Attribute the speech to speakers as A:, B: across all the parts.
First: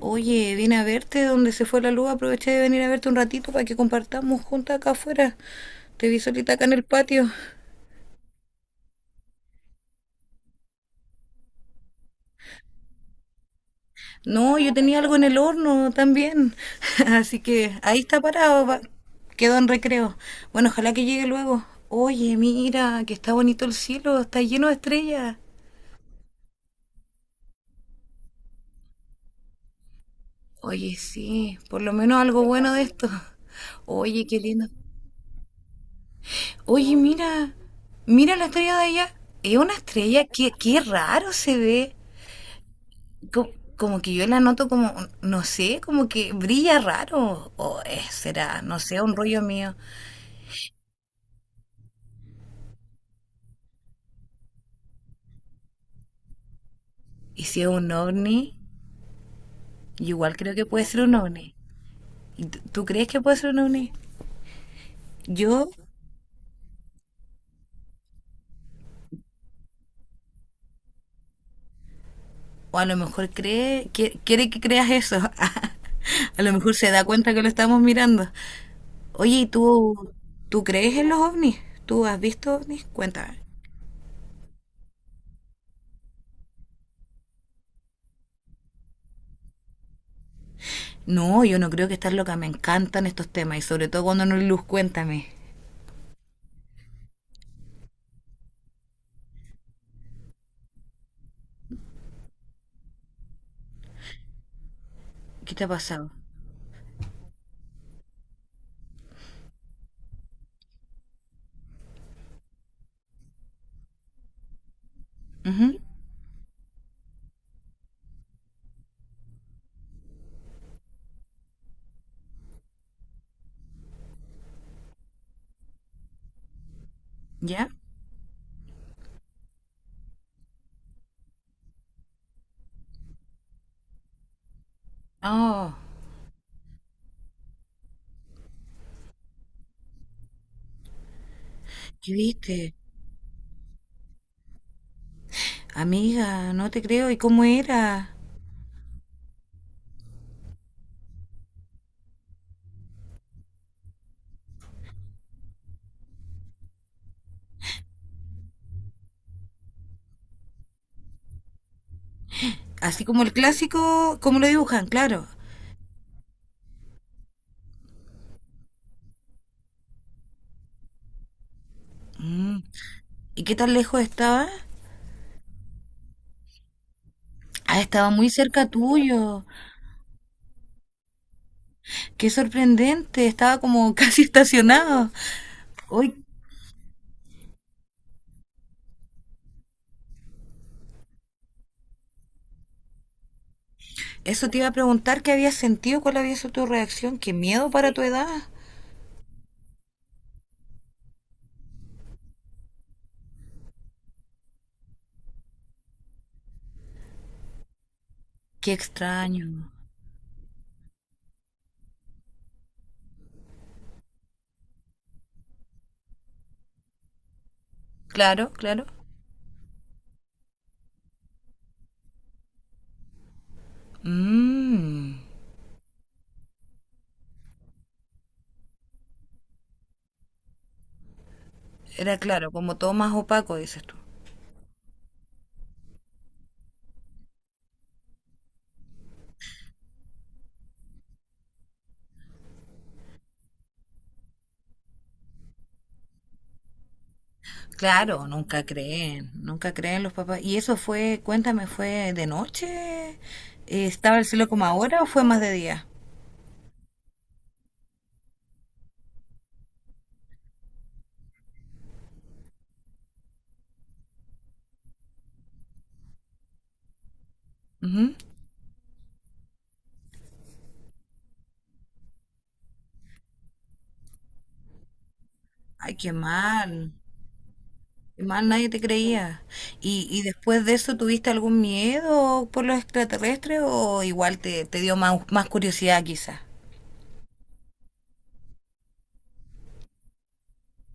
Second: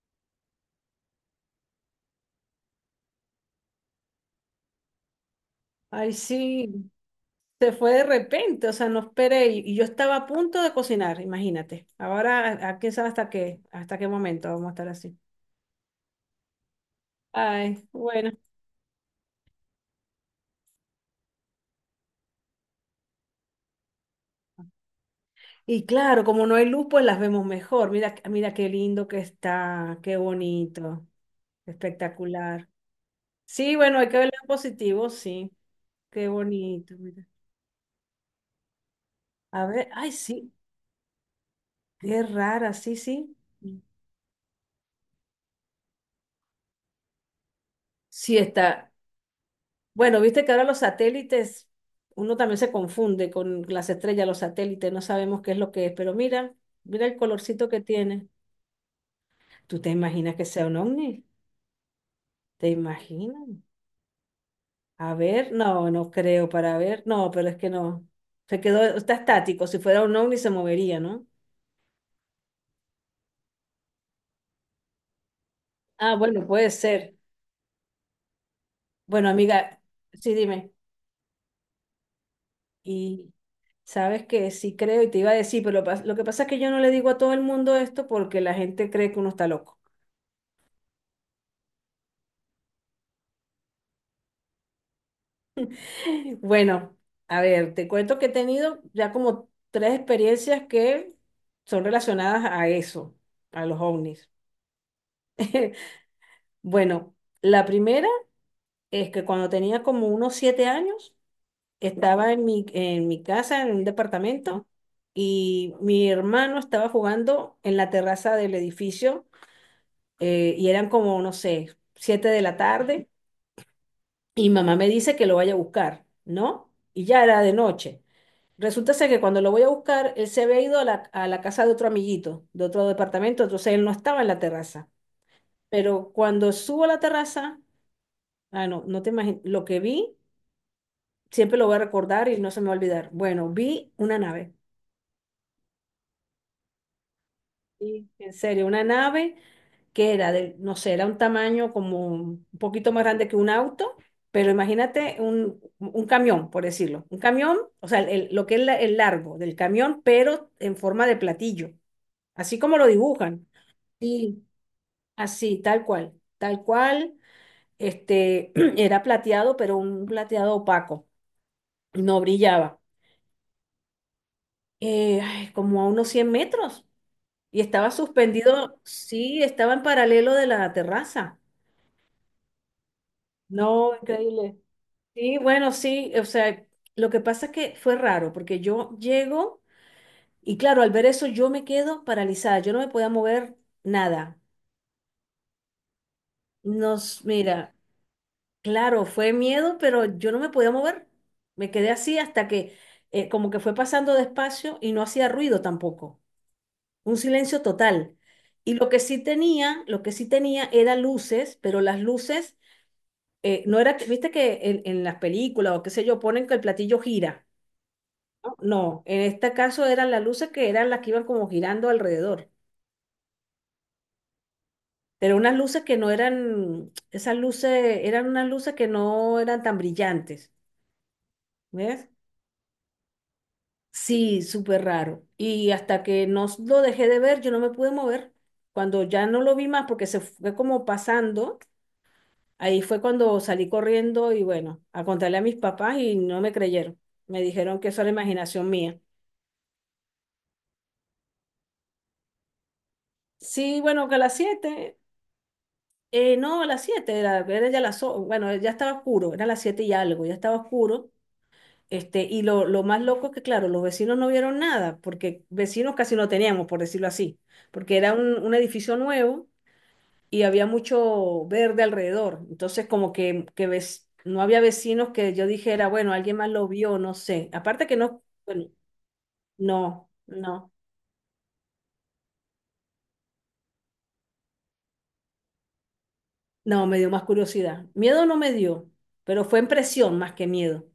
A: Oye, vine a verte donde se fue la luz. Aproveché de venir a verte un ratito para que compartamos juntas acá afuera. Te
B: Ay,
A: vi solita acá en el
B: sí,
A: patio.
B: se fue de repente, o sea, no esperé y yo estaba a punto de cocinar, imagínate. Ahora, a quién sabe hasta qué momento
A: No,
B: vamos a
A: yo
B: estar
A: tenía
B: así.
A: algo en el horno también. Así que
B: Ay,
A: ahí está
B: bueno.
A: parado. Quedó en recreo. Bueno, ojalá que llegue luego. Oye, mira, que está bonito el cielo. Está lleno de estrellas.
B: Y claro, como no hay luz, pues las vemos mejor. Mira, mira qué lindo que está, qué
A: Oye,
B: bonito,
A: sí, por lo menos algo
B: espectacular.
A: bueno de esto.
B: Sí, bueno, hay que
A: Oye,
B: verlo
A: qué
B: en
A: lindo.
B: positivo, sí. Qué bonito,
A: Oye,
B: mira.
A: mira, mira la estrella de allá. Es
B: A
A: una
B: ver, ay,
A: estrella,
B: sí,
A: qué raro se ve.
B: qué rara, sí, sí.
A: Como que yo la noto como, no sé, como que brilla raro. O
B: Sí
A: será, no
B: está.
A: sé, un rollo mío.
B: Bueno, viste que ahora los satélites, uno también se confunde con las estrellas, los satélites, no sabemos qué es lo que es, pero mira, mira el
A: Y si
B: colorcito
A: es
B: que
A: un
B: tiene.
A: ovni,
B: ¿Tú te
A: yo
B: imaginas
A: igual
B: que
A: creo
B: sea
A: que
B: un
A: puede ser un
B: ovni?
A: ovni.
B: ¿Te
A: ¿Tú crees que puede
B: imaginas?
A: ser un ovni?
B: A ver,
A: Yo,
B: no, no creo para ver, no, pero es que no. Se quedó, está estático, si fuera un ovni se movería, ¿no?
A: o a lo mejor cree, quiere que creas eso.
B: Ah,
A: A
B: bueno,
A: lo
B: puede
A: mejor se da
B: ser.
A: cuenta que lo estamos mirando.
B: Bueno,
A: Oye, ¿y
B: amiga,
A: tú,
B: sí,
A: tú
B: dime.
A: crees en los ovnis? ¿Tú has visto ovnis?
B: Y
A: Cuéntame.
B: sabes que sí creo y te iba a decir, pero lo que pasa es que yo no le digo a todo el mundo esto porque la gente cree que uno está loco.
A: No, yo no creo que estás loca. Me encantan estos temas y sobre todo cuando no hay luz, cuéntame.
B: Bueno, a ver, te cuento que he tenido ya como tres experiencias que son relacionadas a eso, a los ovnis.
A: ¿Qué te ha pasado?
B: Bueno, la primera es que cuando tenía como unos 7 años, estaba en mi casa, en un departamento, y
A: Ujú.
B: mi hermano estaba jugando en la terraza del edificio, y eran como, no sé, 7 de la tarde, y mamá me dice que lo vaya a buscar, ¿no? Y ya era de
A: ¿Ya?
B: noche. Resulta ser que cuando lo voy a buscar, él se había ido a la casa de otro amiguito, de otro departamento, entonces él no estaba en la terraza.
A: Oh,
B: Pero cuando subo a la terraza, ah, no, no te imaginas, lo que vi, siempre lo voy a
A: ¿qué
B: recordar y no se me va
A: viste?
B: a olvidar. Bueno, vi una nave,
A: Amiga, no te creo. ¿Y cómo
B: sí,
A: era?
B: en serio, una nave que era de, no sé, era un tamaño como un poquito más grande que un auto, pero imagínate un camión, por decirlo. Un camión, o sea, el- lo que es la- el largo del camión, pero en forma de platillo, así como lo
A: Así como el
B: dibujan.
A: clásico, cómo
B: Sí,
A: lo dibujan, claro.
B: así, tal cual, este, era plateado, pero un plateado opaco, no
A: Mm.
B: brillaba,
A: ¿Y qué tan lejos estaba?
B: ay, como a unos 100 metros, y
A: Ah,
B: estaba
A: estaba muy cerca
B: suspendido, sí,
A: tuyo.
B: estaba en paralelo de la terraza.
A: Qué sorprendente. Estaba
B: No,
A: como casi
B: increíble.
A: estacionado.
B: Sí, bueno, sí,
A: Hoy,
B: o sea, lo que pasa es que fue raro, porque yo llego, y claro, al ver eso yo me quedo paralizada, yo no me podía mover nada.
A: eso te iba a preguntar qué habías sentido, cuál había sido tu reacción. Qué miedo
B: Mira,
A: para tu edad.
B: claro, fue miedo, pero yo no me podía mover. Me quedé así hasta que como que fue pasando despacio y no hacía ruido tampoco. Un silencio total.
A: Qué
B: Y lo que sí
A: extraño.
B: tenía, lo que sí tenía era luces, pero las luces no era, viste que en las películas o qué sé yo, ponen que el platillo gira.
A: Claro,
B: No,
A: claro.
B: no, en este caso eran las luces que eran las que iban como girando alrededor.
A: Mm.
B: Pero unas luces que no eran, esas luces, eran unas luces que no eran tan brillantes. ¿Ves?
A: Era claro, como todo más opaco, dices tú.
B: Sí, súper raro. Y hasta que no s- lo dejé de ver, yo no me pude mover. Cuando ya no lo vi más porque se fue como pasando, ahí fue cuando salí corriendo y bueno, a contarle a mis papás y no me creyeron. Me dijeron que eso era
A: Claro, nunca
B: imaginación mía.
A: creen, nunca creen los papás. ¿Y eso fue, cuéntame, fue de noche?
B: Sí, bueno, que a
A: ¿Estaba el
B: las
A: cielo como
B: 7,
A: ahora o fue más de día?
B: no, a las 7 era, era ya bueno, ya estaba oscuro, era las 7 y algo, ya estaba oscuro. Este, y lo más loco es que, claro, los vecinos no vieron nada, porque vecinos casi no teníamos, por decirlo así, porque era
A: Ujú.
B: un edificio nuevo y había mucho verde alrededor. Entonces, como que ves, no había vecinos que yo dijera,
A: Ay,
B: bueno, alguien más lo vio, no sé. Aparte que no,
A: qué mal, nadie
B: bueno,
A: te creía. ¿Y,
B: no,
A: después
B: no,
A: de eso tuviste algún miedo por los extraterrestres o igual te, te dio más, más curiosidad quizás?
B: no, me dio más curiosidad. Miedo no me dio, pero fue impresión más que miedo.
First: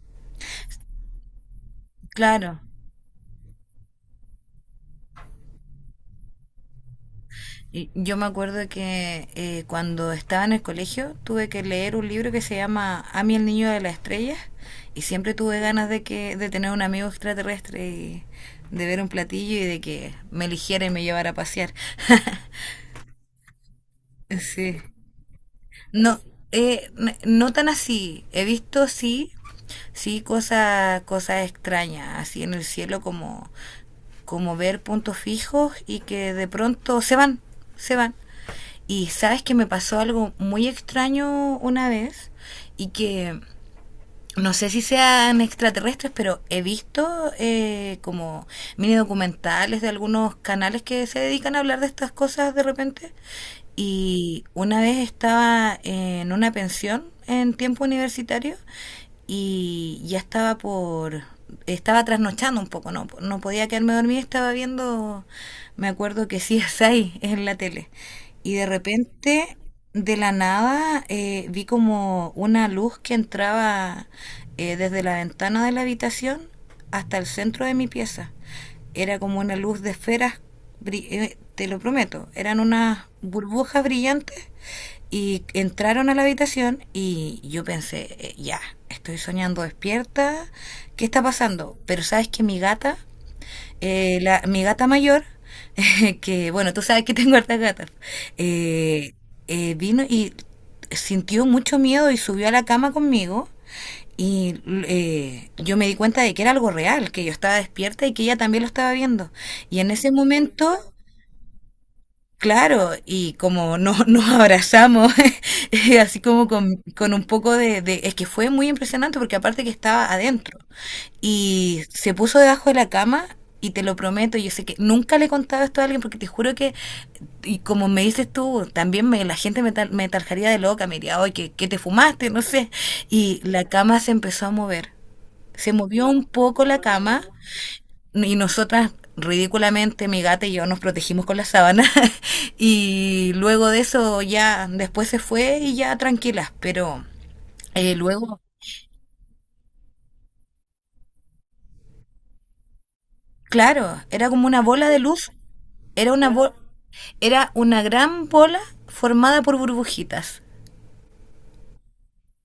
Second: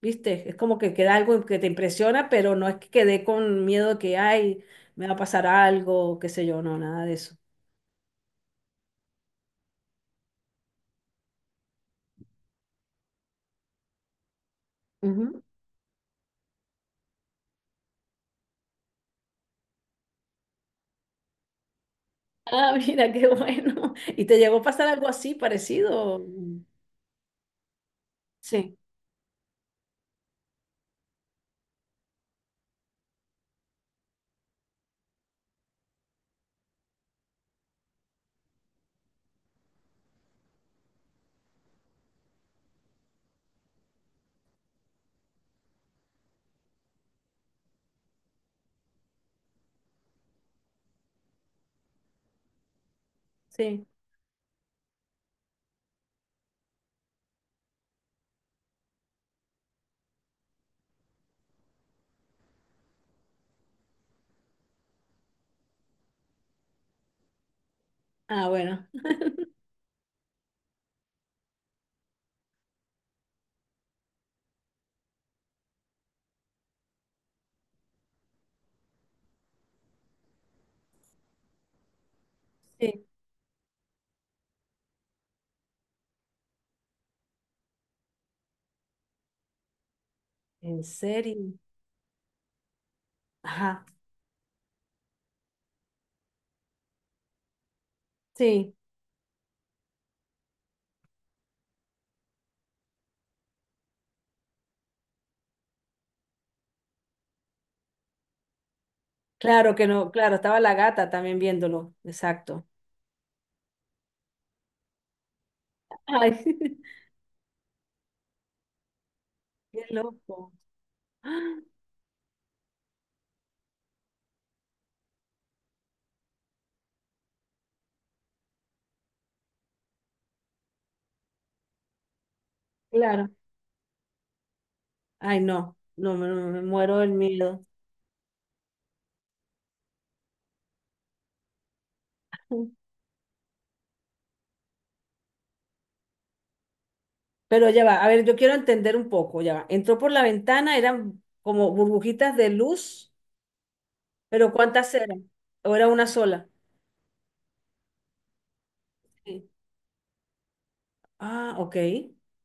B: ¿Viste? Es como que queda algo que te impresiona, pero
A: Claro.
B: no es que quedé con miedo de que, ay, me va a pasar algo, qué sé yo, no, nada de eso.
A: Y yo me acuerdo que cuando estaba en el colegio tuve que leer un libro que se llama Amy el niño de las estrellas y siempre
B: Ujú.
A: tuve ganas de que de tener un amigo extraterrestre y de ver un platillo y de que me eligiera y me llevara a pasear.
B: Ah, mira, qué bueno. ¿Y te llegó a
A: Sí.
B: pasar algo así
A: No,
B: parecido?
A: no tan así. He
B: Sí,
A: visto sí, sí cosas extrañas así en el cielo como como ver puntos fijos y que de pronto se van, se van. Y sabes que me pasó algo muy extraño una vez y que no sé si sean extraterrestres, pero he visto como mini documentales de algunos canales que se dedican a hablar de estas cosas de repente
B: sí.
A: y una vez estaba en una pensión en tiempo universitario y ya estaba por estaba trasnochando un poco, no, no podía quedarme dormida, estaba viendo, me acuerdo que sí es ahí, es en la tele.
B: Ah,
A: Y de
B: bueno.
A: repente, de la nada, vi como una luz que entraba desde la ventana de la habitación hasta el centro de mi pieza. Era como una luz de esferas, te lo prometo, eran
B: Sí.
A: unas burbujas brillantes y entraron a la habitación y yo pensé, ya, estoy soñando despierta,
B: ¿En
A: ¿qué está
B: serio?
A: pasando? Pero sabes que mi gata,
B: Ajá,
A: mi gata mayor, que bueno, tú sabes que tengo hartas gatas,
B: sí,
A: eh, vino y sintió mucho miedo y subió a la cama conmigo y yo me di cuenta de que era algo real, que yo estaba despierta y que ella también lo estaba viendo.
B: claro
A: Y
B: que
A: en ese
B: no, claro, estaba la
A: momento,
B: gata también viéndolo, exacto.
A: claro, y como no, nos abrazamos, así
B: Ay,
A: como con un poco de... Es que fue muy impresionante porque aparte que
B: qué
A: estaba
B: loco.
A: adentro.
B: Ah,
A: Y se puso debajo de la cama y te lo prometo, yo sé que nunca le he contado esto a alguien porque te juro que, y como me dices tú, también me, la gente me, me tarjaría de loca, me diría, oye, ¿qué te fumaste? No sé.
B: claro,
A: Y la cama se empezó a mover.
B: ay,
A: Se
B: no,
A: movió
B: no,
A: un
B: me, no, me
A: poco la
B: muero del
A: cama
B: miedo.
A: y nosotras ridículamente mi gata y yo nos protegimos con la sábana y luego de eso ya después se fue y ya tranquilas, pero
B: Pero ya va, a ver, yo
A: luego,
B: quiero entender un poco, ya va. Entró por la ventana, eran como burbujitas de luz,
A: claro, era como
B: pero
A: una bola
B: ¿cuántas
A: de
B: eran?
A: luz,
B: ¿O era una
A: era una
B: sola?
A: bo- era una gran bola formada
B: Sí.
A: por burbujitas
B: Ah, ok,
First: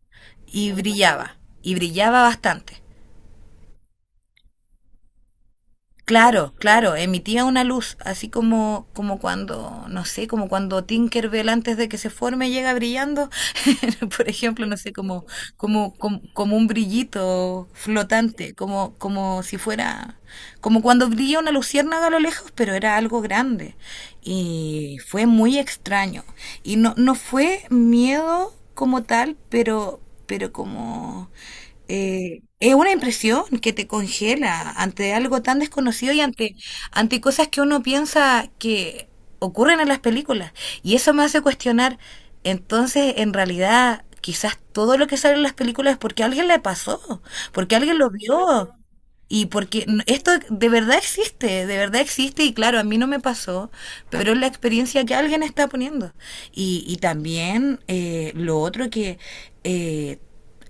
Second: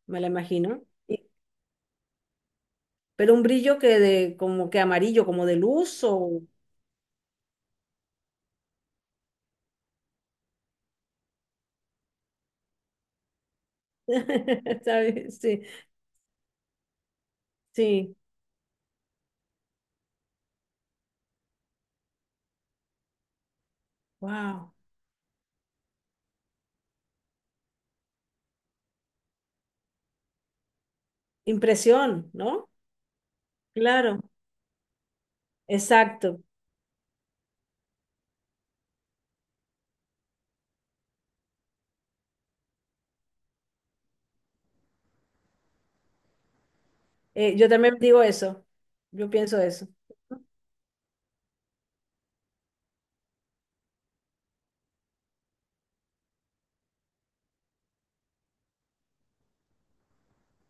B: me la imagino. Y-
A: y brillaba bastante.
B: Pero un brillo que de, como que amarillo, como de luz o...
A: Claro, claro, emitía una luz, así como, como cuando, no sé, como cuando Tinkerbell antes de que se forme llega brillando, por ejemplo, no sé,
B: ¿Sabes? Sí,
A: como un brillito
B: sí.
A: flotante, como si fuera, como cuando brilla una luciérnaga a lo lejos, pero era algo grande.
B: Wow.
A: Y fue muy extraño. Y no, no fue miedo como tal, pero como
B: Impresión, ¿no?
A: es una impresión que te
B: Claro,
A: congela ante algo tan desconocido y
B: exacto.
A: ante, ante cosas que uno piensa que ocurren en las películas. Y eso me hace cuestionar, entonces, en realidad, quizás todo lo que sale en las películas es porque a alguien le pasó,
B: Yo
A: porque
B: también
A: alguien lo
B: digo eso.
A: vio.
B: Yo
A: Y
B: pienso
A: porque
B: eso.
A: esto de verdad existe y claro, a mí no me pasó, pero es la experiencia que alguien está poniendo. Y también lo otro que eh,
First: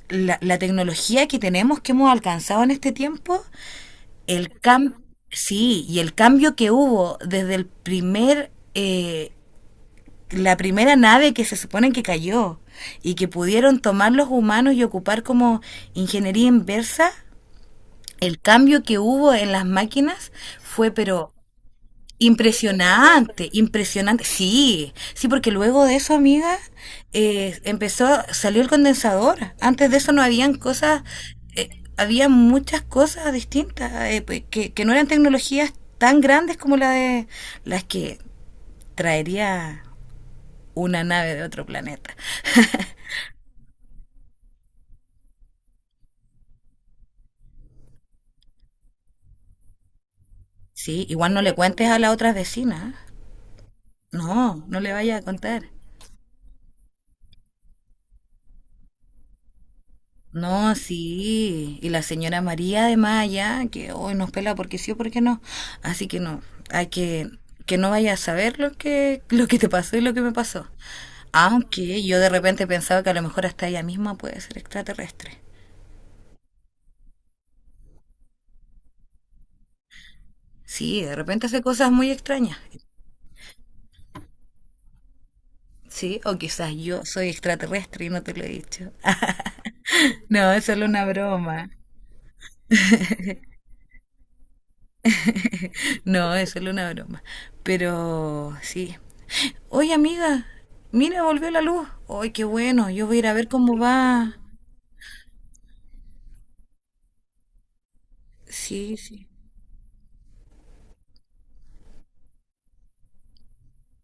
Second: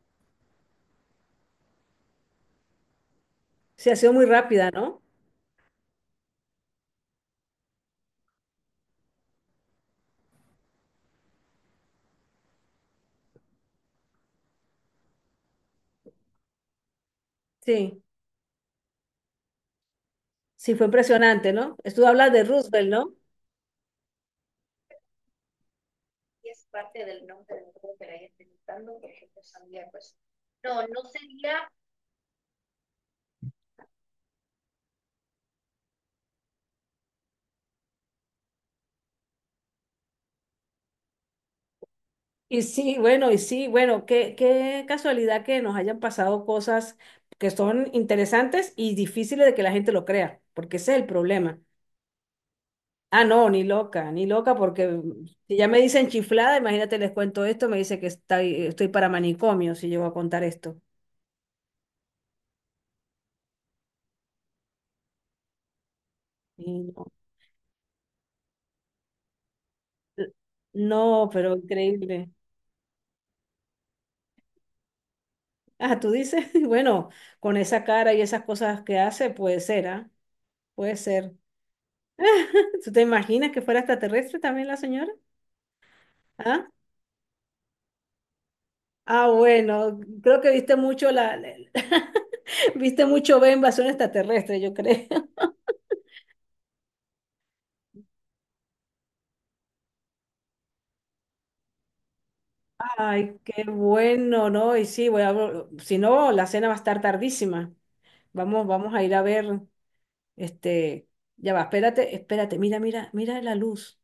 A: tecnología que tenemos, que hemos alcanzado en este tiempo,
B: Sí, ha sido muy
A: el
B: rápida,
A: cam
B: ¿no?
A: sí, y el cambio que hubo desde el primer... La primera nave que se supone que cayó y que pudieron tomar los humanos y ocupar como ingeniería inversa,
B: Sí,
A: el cambio que hubo en las máquinas
B: sí, fue
A: fue, pero
B: impresionante, ¿no? Estuvo hablando de Roosevelt, ¿no?
A: impresionante, impresionante. Sí, sí, porque luego de eso, amiga, empezó, salió el condensador. Antes de eso no habían cosas, eh, había muchas cosas distintas pues, que no eran tecnologías tan grandes como la de las que traería una nave de otro planeta.
B: Y sí, bueno, y sí, bueno, qué casualidad que nos hayan pasado cosas que son interesantes y difíciles de que la gente lo crea, porque ese es
A: Sí,
B: el
A: igual no le
B: problema.
A: cuentes a la otra vecina. ¿Eh?
B: Ah, no, ni loca, ni loca,
A: No, no le
B: porque
A: vaya a
B: si ya
A: contar.
B: me dicen chiflada, imagínate, les cuento esto, me dice que estoy para manicomio si llego a contar
A: No,
B: esto.
A: sí. Y la señora María de Maya que hoy nos pela porque sí o porque no. Así que no, hay
B: Sí, no,
A: que no vaya a saber lo que te pasó y lo que
B: L-
A: me pasó.
B: no, pero
A: Aunque yo de
B: increíble.
A: repente pensaba que a lo mejor hasta ella misma puede ser extraterrestre.
B: Ah, tú dices, bueno, con esa cara y esas cosas que hace, puede ser, ¿ah? Puede
A: Sí, de
B: ser.
A: repente hace cosas muy extrañas.
B: ¿Tú te imaginas que fuera extraterrestre también la señora?
A: Sí, o
B: ¿Ah?
A: quizás yo soy extraterrestre y no te lo he dicho.
B: Ah, bueno, creo que
A: No, es
B: viste
A: solo una
B: mucho
A: broma.
B: viste mucho ve invasión extraterrestre, yo creo.
A: No, es solo una broma. Pero sí. Oye, amiga, mira, volvió la luz. Ay, qué bueno, yo voy a ir a
B: Ay,
A: ver
B: qué
A: cómo va.
B: bueno, ¿no? Y sí, voy a, si no, la cena va a estar tardísima. Vamos, vamos
A: Sí,
B: a ir a
A: sí.
B: ver, este, ya va, espérate, espérate, mira, mira, mira la luz.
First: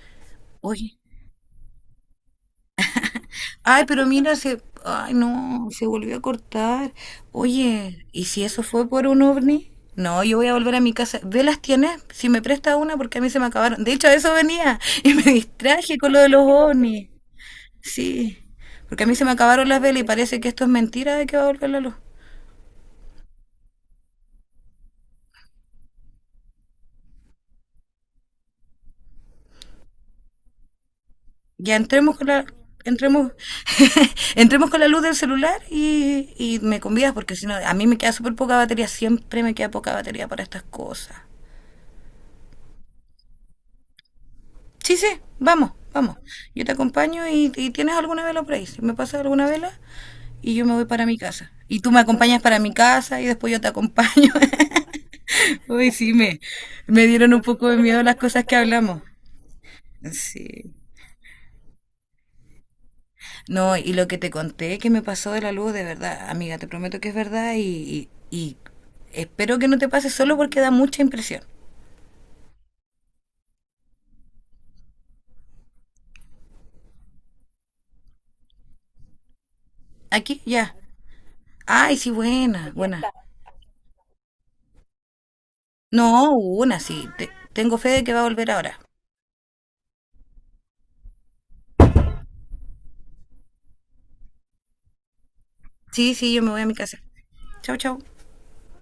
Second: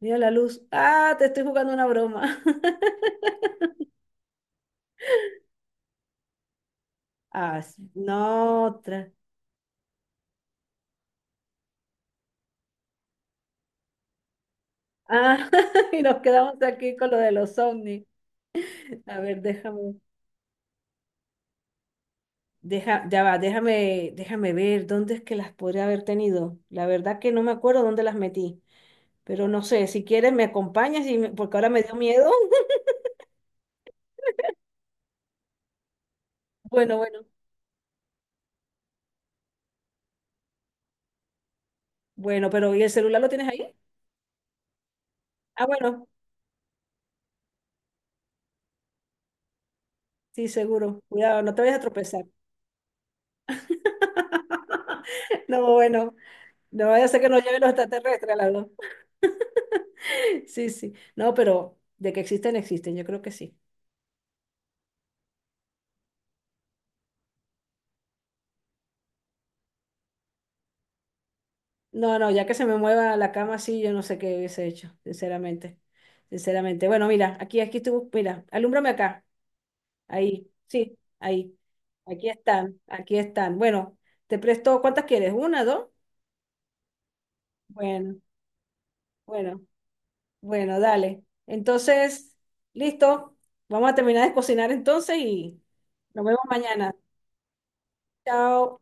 B: Mira la luz.
A: Oye.
B: Ah, te estoy jugando una broma.
A: Ay, pero mira, se... Ay, no, se volvió a cortar.
B: Ah, sí,
A: Oye, ¿y si eso
B: no,
A: fue por
B: otra.
A: un ovni? No, yo voy a volver a mi casa. ¿Velas tienes? Si me presta una, porque a mí se me acabaron. De hecho, a eso venía y me
B: Ah,
A: distraje
B: y
A: con
B: nos
A: lo de los
B: quedamos aquí
A: ovnis.
B: con lo de los ovnis.
A: Sí, porque a mí
B: A
A: se me
B: ver,
A: acabaron las
B: déjame,
A: velas y parece que esto es mentira de que va a volver la luz.
B: deja, ya va, déjame, déjame ver dónde es que las podría haber tenido. La verdad que no me acuerdo dónde las metí, pero no sé, si quieres me acompañas y porque ahora
A: Ya
B: me dio
A: entremos con
B: miedo.
A: la, entremos, entremos con la luz del celular y me
B: Bueno,
A: convidas
B: bueno,
A: porque si no, a mí me queda súper poca batería, siempre me queda poca batería para estas cosas.
B: bueno, pero ¿y el celular lo tienes ahí?
A: Sí, sí,
B: Ah,
A: vamos,
B: bueno,
A: vamos. Yo te acompaño y tienes alguna vela por ahí. Si me pasas alguna vela
B: sí,
A: y yo me voy
B: seguro.
A: para mi
B: Cuidado,
A: casa.
B: no te vayas a
A: Y tú me
B: tropezar.
A: acompañas para mi casa y después yo te acompaño.
B: No,
A: Uy,
B: bueno,
A: sí,
B: no vaya
A: me
B: a ser que
A: dieron
B: nos
A: un
B: lleven
A: poco
B: los
A: de miedo las
B: extraterrestres,
A: cosas
B: la
A: que hablamos.
B: Sí,
A: Sí.
B: sí. No, pero de que existen, existen, yo creo que sí.
A: No, y lo que te conté que me pasó de la luz, de verdad, amiga, te prometo que es verdad y, y espero que no te pase solo porque da mucha impresión.
B: No, no, ya que se me mueva la cama así, yo no sé qué hubiese hecho, sinceramente. Sinceramente. Bueno, mira, aquí, aquí estuvo, mira, alúmbrame acá.
A: Aquí,
B: Ahí,
A: ya.
B: sí, ahí.
A: Ay, sí,
B: Aquí
A: buena,
B: están,
A: buena.
B: aquí están. Bueno, te presto, ¿cuántas quieres? ¿Una, dos?
A: No, una, sí. Tengo fe de que
B: Bueno,
A: va a volver ahora.
B: bueno, bueno, dale. Entonces, listo. Vamos a terminar de cocinar entonces y
A: Sí,
B: nos
A: sí,
B: vemos
A: yo me voy a mi
B: mañana.
A: casa. Chau, chau.
B: Chao.